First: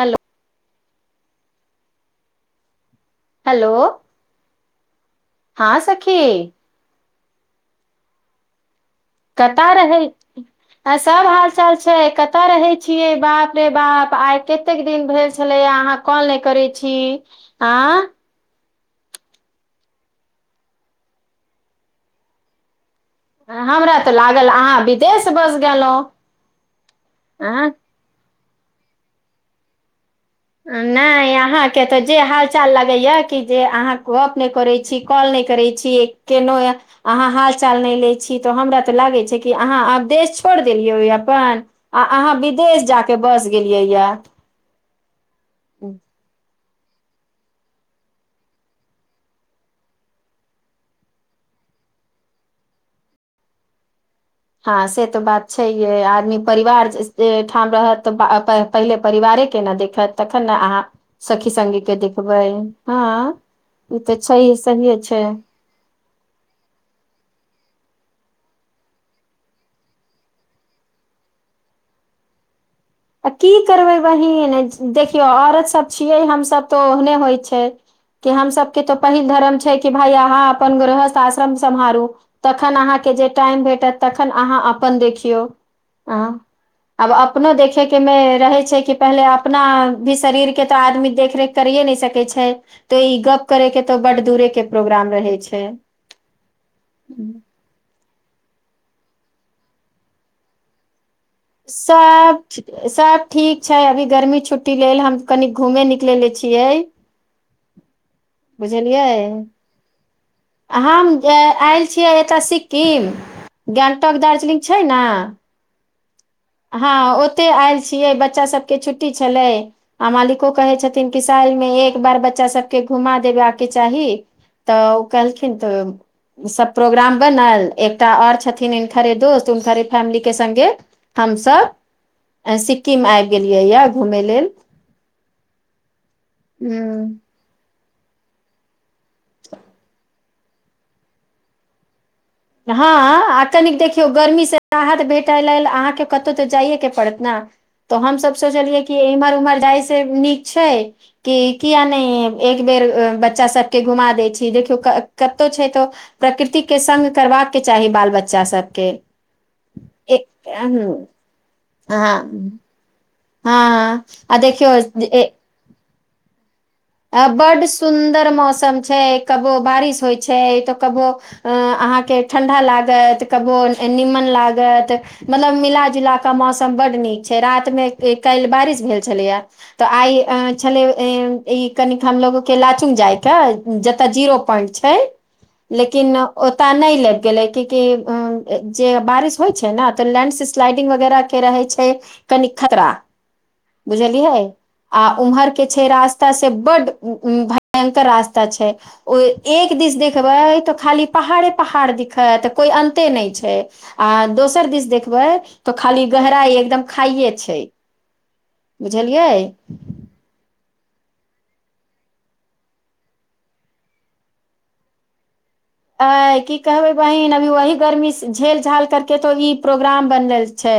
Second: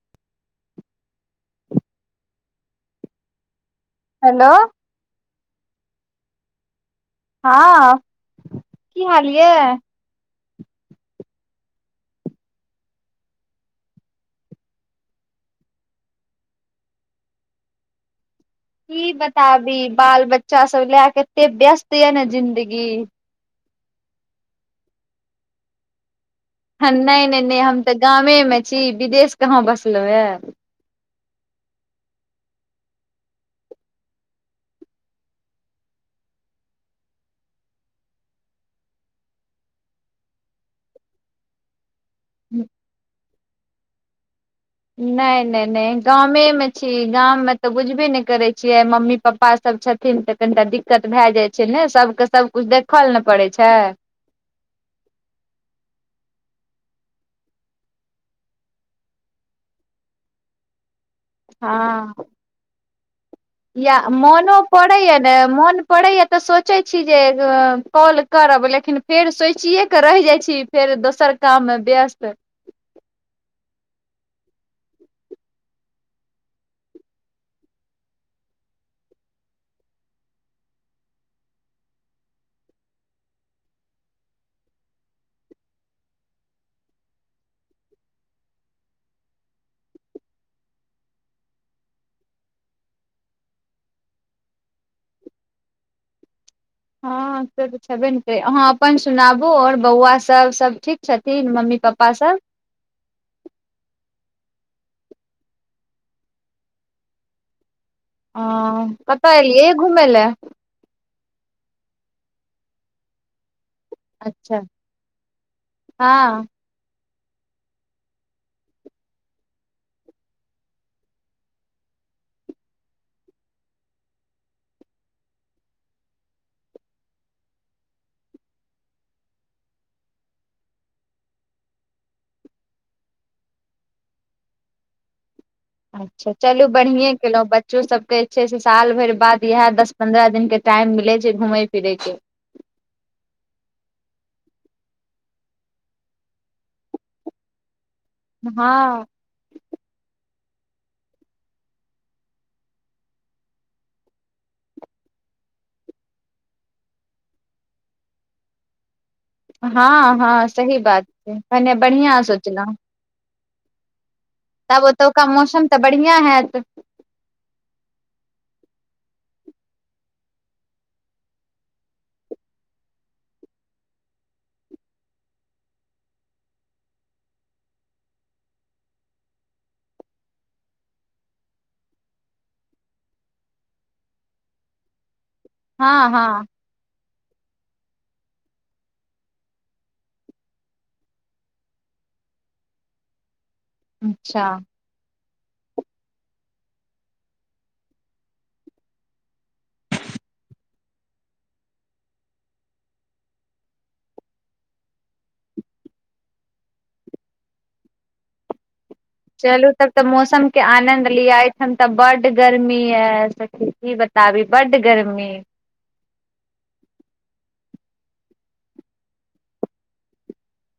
Hello hello hello हँ सखी हँ की हाल ये कतऽ रहै आ सब हाल चाल छै कतऽ रहै छिये बाप रे बाप आइ कते दिन भेल छलैया अहा कॉल नय करै छी आँ की बताबी बाल बच्चा सब ला कते व्यस्त यऽ ने जिन्दगी हमरा तऽ लागल अहाँ विदेश बस गेलौं नय नय नय हम तऽ गामे मे छी विदेश कहाँ बसलौ ए नय अहाँके तऽ जे हाल चाल लगैया कि जे अहाँ गप नय करै छी कॉल नय करै छी केनो य अहाँ हाल चाल नय लै छी तऽ हमरा तऽ लागै छै कि अहाँ आब देश छोइर देलियै अपन आ अहाँ विदेश जाकऽ बस गेलियै यऽ नय नय नय गामे मे छी गाम मे तऽ बुझबे नऽ करै छियै मम्मी पापा सब छथिन तऽ कनिटा दि क्कत भए जाइ छै ने सब कऽ सब कुछ देखल नऽ पड़ै छै हँ से तऽ बात छैहे आदमी परिवार जे ठाम रहत तऽ बा अ - प पहिले परिवारे केँ नऽ देखत तखन नऽ अहाँ सखी संगी केँ हँ देखबै हँ या ई तऽ छै मोनो पड़ै सहिए य छै ने मोन पड़ैय तऽ सोचै छी जे कॉल करब लेकिन फेर सोचिये कऽ रैह जाइ छी फेर दोसर काम मे व्यस्त आ की करबै बहिन देखियौ औरत सब छियै हम सभ तऽ ओहने होइ छै कि हम सभ केँ तो पहिल धरम छै कि भाय अहाँ अपन गृहस्थ आश्रम सम्हारू तखन अहाँकेँ जे टाइम भेटत तखन अहाँ अपन देखियौ आँ अब अपनो देखे केँ मे रहै छै कि पहिले अपना भी शरीर केँ तऽ आदमी देखरेख करियए नय सकै छै तऽ ई गप करे केँ तो बड्ड दूरे केँ प्रोग्राम रहे छै [inaudible] हँ से तऽ छेबे नऽ करै अहाँ अपन सुनाबू आओर बौआ सब सब ठीक छथिन मम्मी पप्पा सब सब ठीक छै अभी गर्मी छुट्टी लेल हम कनि घूमे निकलले छियै बुझलियै ए घुम लऽ हम आयल छियै एतय सिक्किम गेंगटोक अच्छा दार्जिलिंग छै नऽ हँ हँ ओते आयल छियै बच्चा सभ केँ छुट्टी छलै आ मालिको कहे छथिन कि साल मे एक बार बच्चा सब केँ घुमा देबाकेँ चाही तऽ ओ कहलखिन तऽ सभ प्रोग्राम बनल एकटा आओर छथिन हिनकरे दोस्त हुनकरे फैमिली केँ संगे हम सब सिक्किम आइब गेलियै यऽ घुमय लेल अच्छा चलू ह बढ़िए केलहुँ ब च्चो सब केँ छै से साल भैर बाद इहै दस पन्द्रह दिन केँ टाइम मिलै छै घुमय फिरय केँ हँ आ कनिक देखियौ गर्मीसँ राहत भेटय लेल अहाँकेँ कतहु तऽ जाइए केँ पड़त नऽ तऽ हमसभ सोचलियै कि हँ इम्हर उम्हर जाइ से नीक छै कि किया नय एक बेेर बच्चा सभ केँ घुमा दै छी देखियौ क - कतहु छै तऽ प्रकृतिक केँ संग करबाक चाही बाल बच्चा सभ केँ हँ - हँ सही बात छै भने बढ़िया हँ सोचलहुँ हँ आ देखियौ जे ओतुका ए मौसम तऽ बढ़िया हैत आ बड्ड सुन्दर मौसम छै कबो बारिश होइ छै तो कबो अ - अहाँकेँ ठण्ढा लागत कबो नीमन लागत मतलब मिलााजुला कऽ मौसम बड्ड नीक छै रातिमे काइल बारिश भेल छलै यऽ तऽ आइ अ छलै इ ई कनिक हमलोगो केँ लाचुंग जाय कऽ जतऽ जीरो पोआइंट छै हँ लेकिन हँ ओ तऽ नय ले गेलै कि - कि जे बारिश होइ छै नऽ तऽ लैंडस स्लाइडिंग वगैरह केँ रहै छै कनि खतरा बुझलियै अच्छा आ उम्हर केँ छै रास् ता से बड्ड उ भयंकर रास्ता छै ओ एक दिस देखबै तऽ खाली पहाड़े पहाड़ दिखत तऽ कोइ अन्ते नय छै आ दोसर दिस देखबै तऽ खाली गहराई एकदम खाइये छै बुझलियै चलू तब तऽ मौसम केँ आनंद लिय एय ठाम तऽ बड गर्मी यऽ सखी की ब ताबि बड्ड गर्मी तऽ आय की कहबे बहिन अभी वही गर्मी झेल झाल कर केँ तो ई प्रोग्राम बनल छै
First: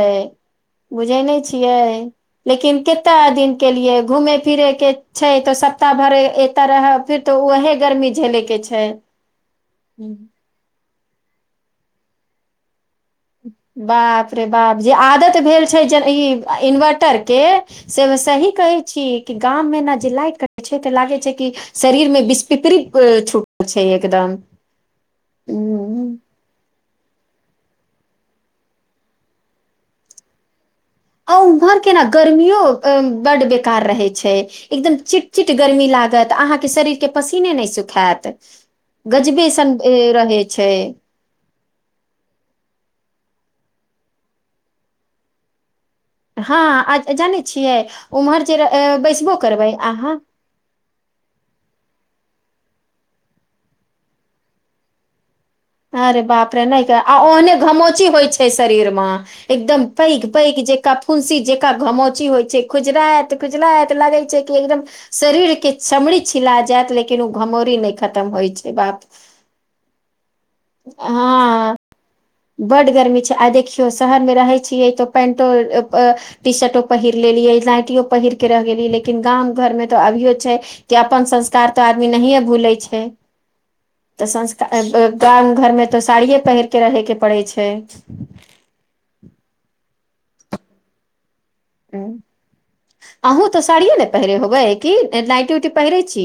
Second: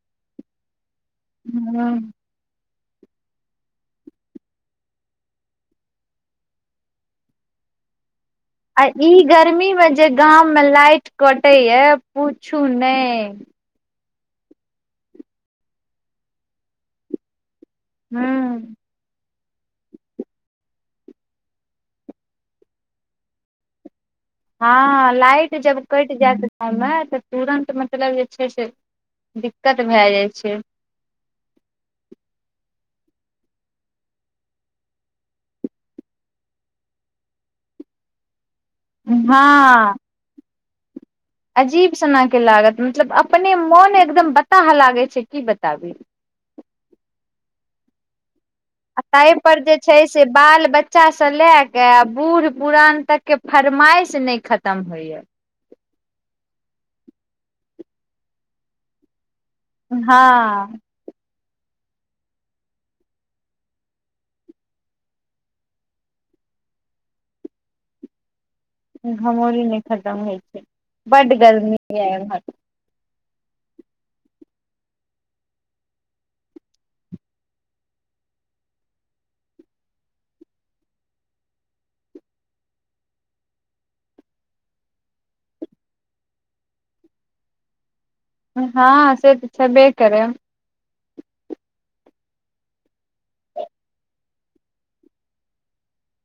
बुझै नय छियै ह लेकिन कते दिन केँ लिए घूमे फिरे केँ छै तऽ सप्ताह भर एतऽ रहब फिर तो उएहे गर्मी झेले केँ छै आ ई गर्मी मे जे गाम मे लाइट कटै य पूछू नय बाप रे बाप जे आदत भेल छै जे ई इन्वर्टर केँ से सही ह कहे छी कि गाम मे नऽ जे लाइट कटै छै तऽ लागै छै कि शरीर मे बिस्फिपरि छूटल छै एकदम हँ लाइट जब कइट हम्म, जैत गाँवमे तऽ तुरन्त मतलब जे छै से दिक्कत भेय जाइ छै आ उऊम्हर केँ नऽ गर्मियो बड्ड बेकार रहै छै एकदम चिटचिट गर्मी लागत अहाँकेँ शरीर केँ पसीने नय सुखैत गजबे सन हँ रहै छै अजीब सनक लागत मतलब अपने मोन एकदम बताह लागै छै की बताबी हँ आ जानै छियै ओम्हर जे आ ताहि बैसबो पर करबै जे छै अहाँ से बाल बच्चाँ लय कऽ आ बूढ़ पुरान तक केँ फरमाइश नइ खतम होइ य अरे बाप रे नय गे आ ओहने घमोची होइ छै शरीर मऽ एकदम पैघ पैघ हँ जेका फुंसी जेका घमोची होइ छै खुजराइत खुजलाइत लगै छै कि एकदम शरीर केँ चमड़ी छिला जैत लेकिन ओ घमौरी नय खतम होइत छै बाप घमोरी नय खतम होइ छै बड्ड गर्मी य एमहर बड्ड गर्मी छै आ देखियो शहर मे रहै छियै तो पेन्टो [unintelligible] टी शर्टो पहिर लेलियै नाइटियो पहिर केँ रह गेलियै लेकिन गाम घरमे तऽ अभियो छै कि अपन संस्कार तऽ आदमी नहिए भूलै छै तऽ संस्कार गाम घरमे तऽ साड़िये पहिर केँ रहय केँ पड़ै छै हँ से तऽ छबे करै आहुँ तऽ साड़िये नऽ पहिरे होबै कि नाइटी उइटी पहिरै छी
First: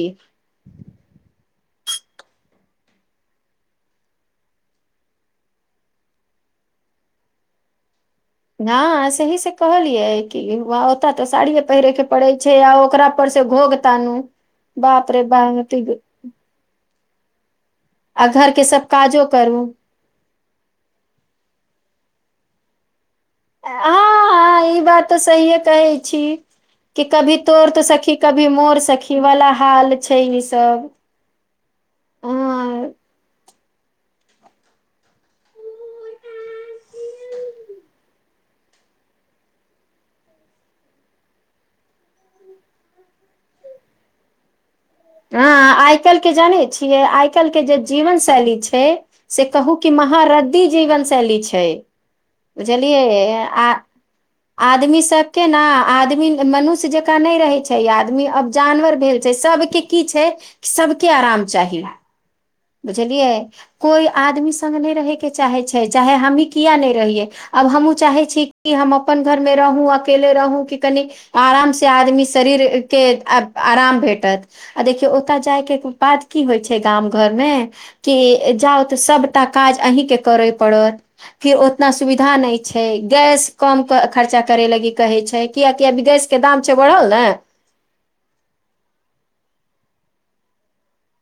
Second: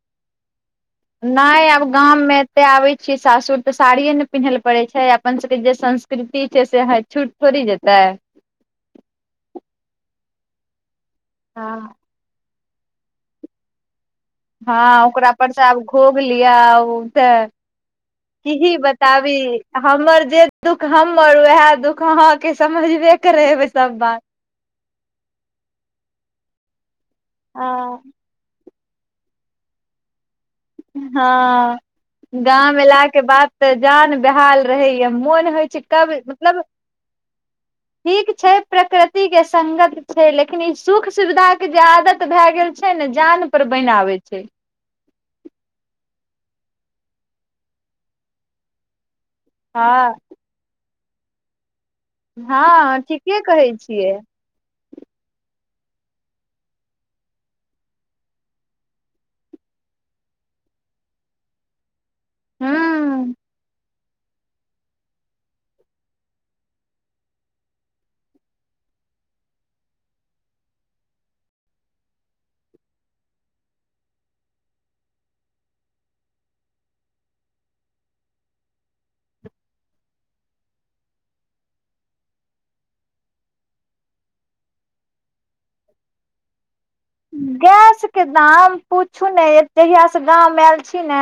नय आब गाममे एते आबै छिये सासुर तऽ साड़िए नऽ पिन्है लऽ पड़ै छै अपन सभके जे संस् कृती छै से है छूट थोड़ी जेतै ना सही से कहलियै कि ओता तऽ साड़ीए पहिरे हँ केँ पड़े छै आ ओकरा पर से घोघ तानू हँ बाप रे ओकरा पर से बाप आब घोग लिअ उ तेँ आ घर के किहि सब काजो बताबी करू अ हमर जे दुःख हमर ओहै दुख अहाँकेँ समझबे करे हेबै सब बात हँ ई बात तऽ सहिए कहै छी कि कभी तोर तऽ हँ सखी क भी मोर सखी वाला हाल छै सब हँ गाम हँ एलाक के बात तऽ जान बेहाल रहैया मोन होइ छै कब मतलब ठीक छै प्रकृति के सगत छै लेकिन ई सुख सुविधा के जे आदत भए गेल छै ने जान पर बना आबै छै हँ आइ काल्हि के जानै छियै आइ काल्हि के जे जीवन शैली छै से कहू कि हँ महहारद्दी जीवन शैली छै हँ बुझलियै ठीके आ कहै छियै आदमी सभ के ने आदमी मनुष्य जकाँ नय रहैत छै आदमी अब जानवर भेल छै सभके की छै सबके आराम चाही हूँ बुझलियै कोइ आदमी सङ्ग नय रहयके चाहै छै चाहे हमही किए नय रहियै आब हमहूँ चाहै छी कि हम अपन घरमे रहूँ अकेले रहू कि कनि आराम से आदमी शरीर के आराम भेटत आ देखियऔ ओतय जाय के बाद की होइ छै गाम घर मे कि जाउ तऽ सभटा काज अहीं के करे पड़त फिर ओतना सुविधा नय छै गैस कम खर्चा करे लागी कहै छै कियकि अभी गैस के दाम छै बढ़ल ने गैस के दाम पूछू ने जहिय से गाँव मे आयल छी ने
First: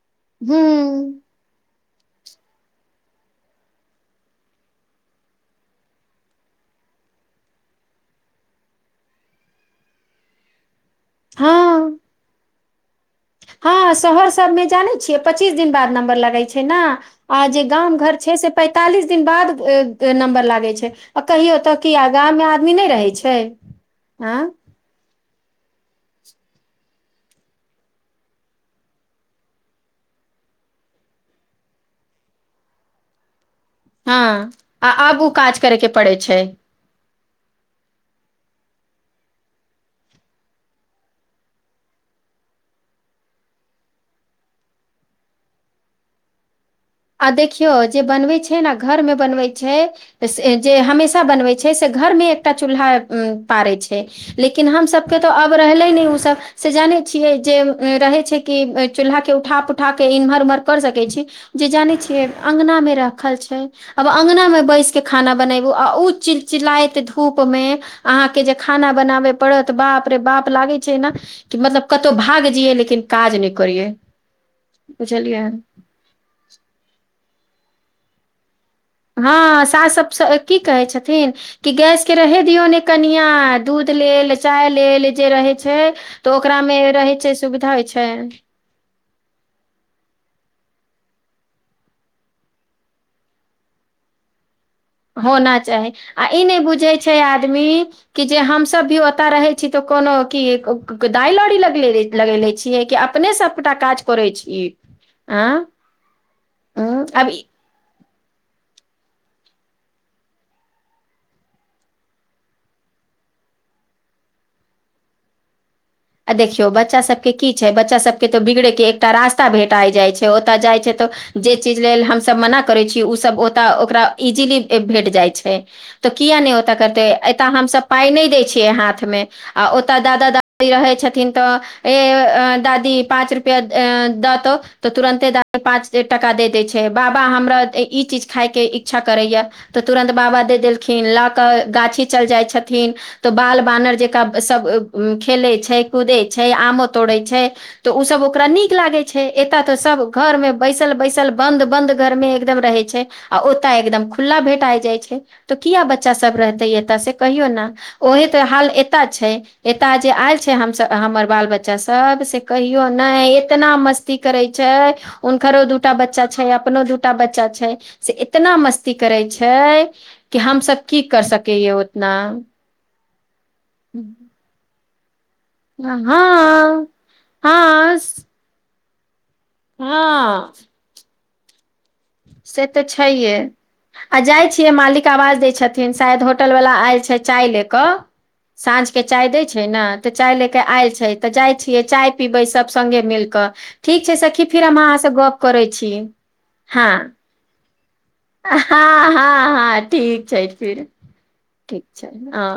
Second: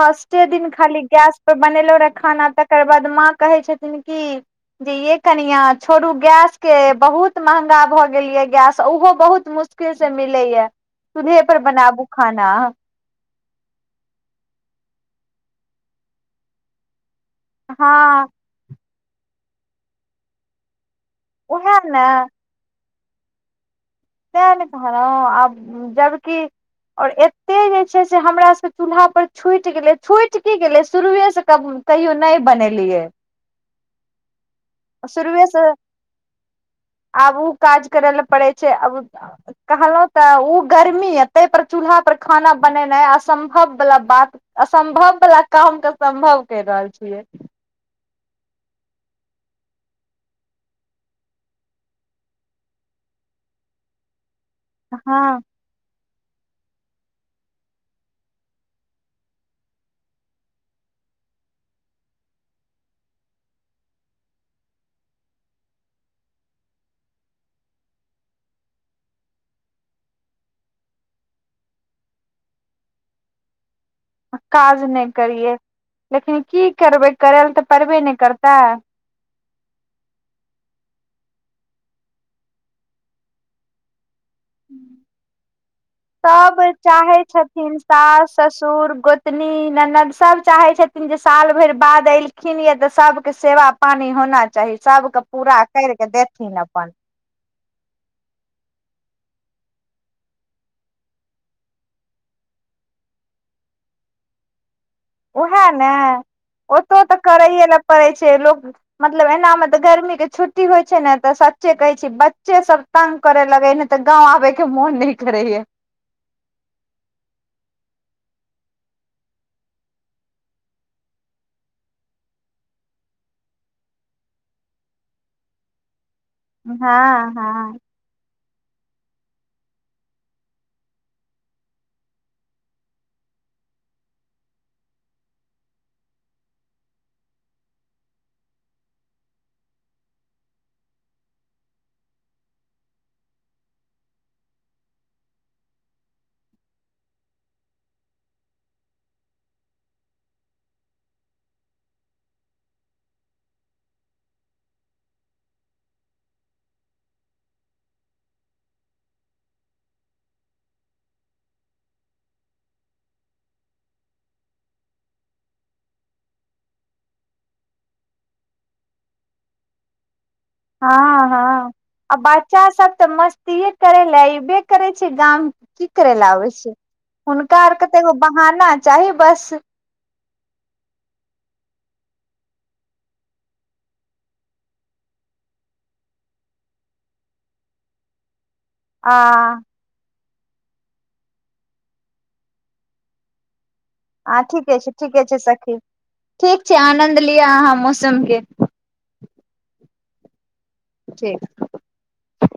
फस के दिन खाली हूँ गैस पे बनेलहु रहे खाना तकर बाद माँ कहे छथिन की जे ये कनिआ छोड़ू गैस के बहुत महगा भऽ गेल यए गैस ओहो बहुत मुश्किल से मिले या चुलहे पर हँ बनाबू खाना हँ शहर सबमे जानै छियै पच्चीस दिन बाद नम्बर लगै छै न आ जे गाम घर हँ छै से पैंतालिस दिन बाद नम्बर लागे छै आ कहियो तऽ उएह ने किया गाम मे आदमी नय रहै छै आँ हँ आब जबकि और एते जे छै से हमरा सब के चूल्हा पर छुटि गेले छुट की गेले शुरुए से कब कहियो नय बनेलियै हँ आब उ शुरुए काज से करयके पड़ैत छै आब आू काज करै ल पड़े छै आ कहलहु तऽ ओ गर्मी य ताहि पर चूल्हा पर खाना बनेनाइ असम्भव वला बात असम्भव बला काम के सम्भव कर रहल छी आ देखियो जे बनबै छै ने घर मे बनबै छै त जे हमेशा बनबैत छै से घर मे एकटा चूल्हा पारैत छै छै लेकिन हम सभ के हँ तऽ आब रहलै नय ओसभ से जानै छियै जे रहै छै कि चूल्हा के उठा प उठा क इमहर उम्हर कर सकै छी जे जानै छियै अँगना मे रखल छै आब अँगना मे बैस कऽ खाना बनैबू आ उ चिल चिलाइत धूप मे अहाँके जे खाना बनाबय पड़त बाप रे बाप लागै छै न कि मतलब कतहु भाग जियै लेकिन काज नय करियै काज नय बुझलियै करियै लेकिन की करबै करय लए तऽ पड़बे ने करतै हँ सास सभसँ की कहै छथिन कि गैस के रहे दियो ने कनिया दूध लेल चाय लेल जे रहै छै तऽ सब ओकरा मे रहै चाहै छै सुविधा छथिन होइ छै सास ससुर गोतनी ननद सभ चाहै छथिन जे साल भरि बाद एलखिन यऽ तऽ सभ के सेवा पानि होना चाही सभ के पूरा कैर कऽ देथिन अपन जीते आदमी कि जे हमसभ भी ओतय रहै छी तऽ कोनो की दाइ लौड़ी लगेेले छियै कि अपने सबगोटा काज करे छीयै उएह ने ओतो उँ, तऽ आब करैए ने पड़ै छै लोक। मतलब एना मे तऽ गर्मी के छुट्टी होइ छै ने तऽ सच्चे कहै छी बच्चे तंग करे लगे न तऽ गांव आबे के मोन न करेयै आ देखियौ बच्चा सबके की छै बच्चा सबके तो बिगड़ेके एकटा रास्ता भेटा जाइ छै ओतय जाइ छै जे चीज लेल हमसभ मना करै छीयै उसभ ओत ओकरा इजिली भेट जाइ छै। तऽ किया नहि ओत करते हँ एताऽ हँ हमसब पाय नहि दय छियै हाथ में आ ओतय दादा रहै छथिन तऽ ए दादी पाँच रुपआ दतौ तऽ तुरन्ते दादी टाका द दै छै बाबा हमरा ई चीज खाइके इच्छा करैए यो तऽ तुरन्त बाबा देऽ देलखिन लऽ कऽ गाछी चल जाइ छथिन। तऽ बाल बानर जेका सब खेलै छै कूदै छै आमो तोड़ै छै तऽ उसभ ओकरा नीक लागै छै एत तऽ सभ घरमे बैसल बैसल बन्द बन्द घरमे एकदम रहै छै आ ओत एकदम खुला भेटाय जाइ छै तऽ किया बच्चा सब रहतै एतय से कहियौ ने ओहे तऽ हाल एत छै एतय जे आयल छै हमसब हमर बाल बच्चा सब से कहियौ नइ एतना मस्ती करै छै हुनकरो दूटा बच्चा छै अपनो दूटा बच्चा छै से इतना मस्ती करै छै। कि हमसब की कर हँ सकैय हँ उतना आ बच्चा सब तऽ मस्तीेये करय लए एबे करै छै गाम। की हँ करे लए आबै छै हँ हुनका आर के तऽ एगो बहाना चाही बस। हँ। से तऽ छै ये आ जाइ छियै मालिक आवाज दै छथिन शायद होटल वला आयल छै चाय लऽ कऽ साँझके आ चाय दै छै न तऽ चाय लेके आयल छै तऽ जाइ छियै चाय पीबै सभ संगे मिल कऽ। ठीक छै हँ सखी फेर ठीके हम छै अहाँ से ठीके गप करै छी हँ लिय अहाँ मौसम के हँ हँ हँ ठीक छै ठीक ठीक छै हँ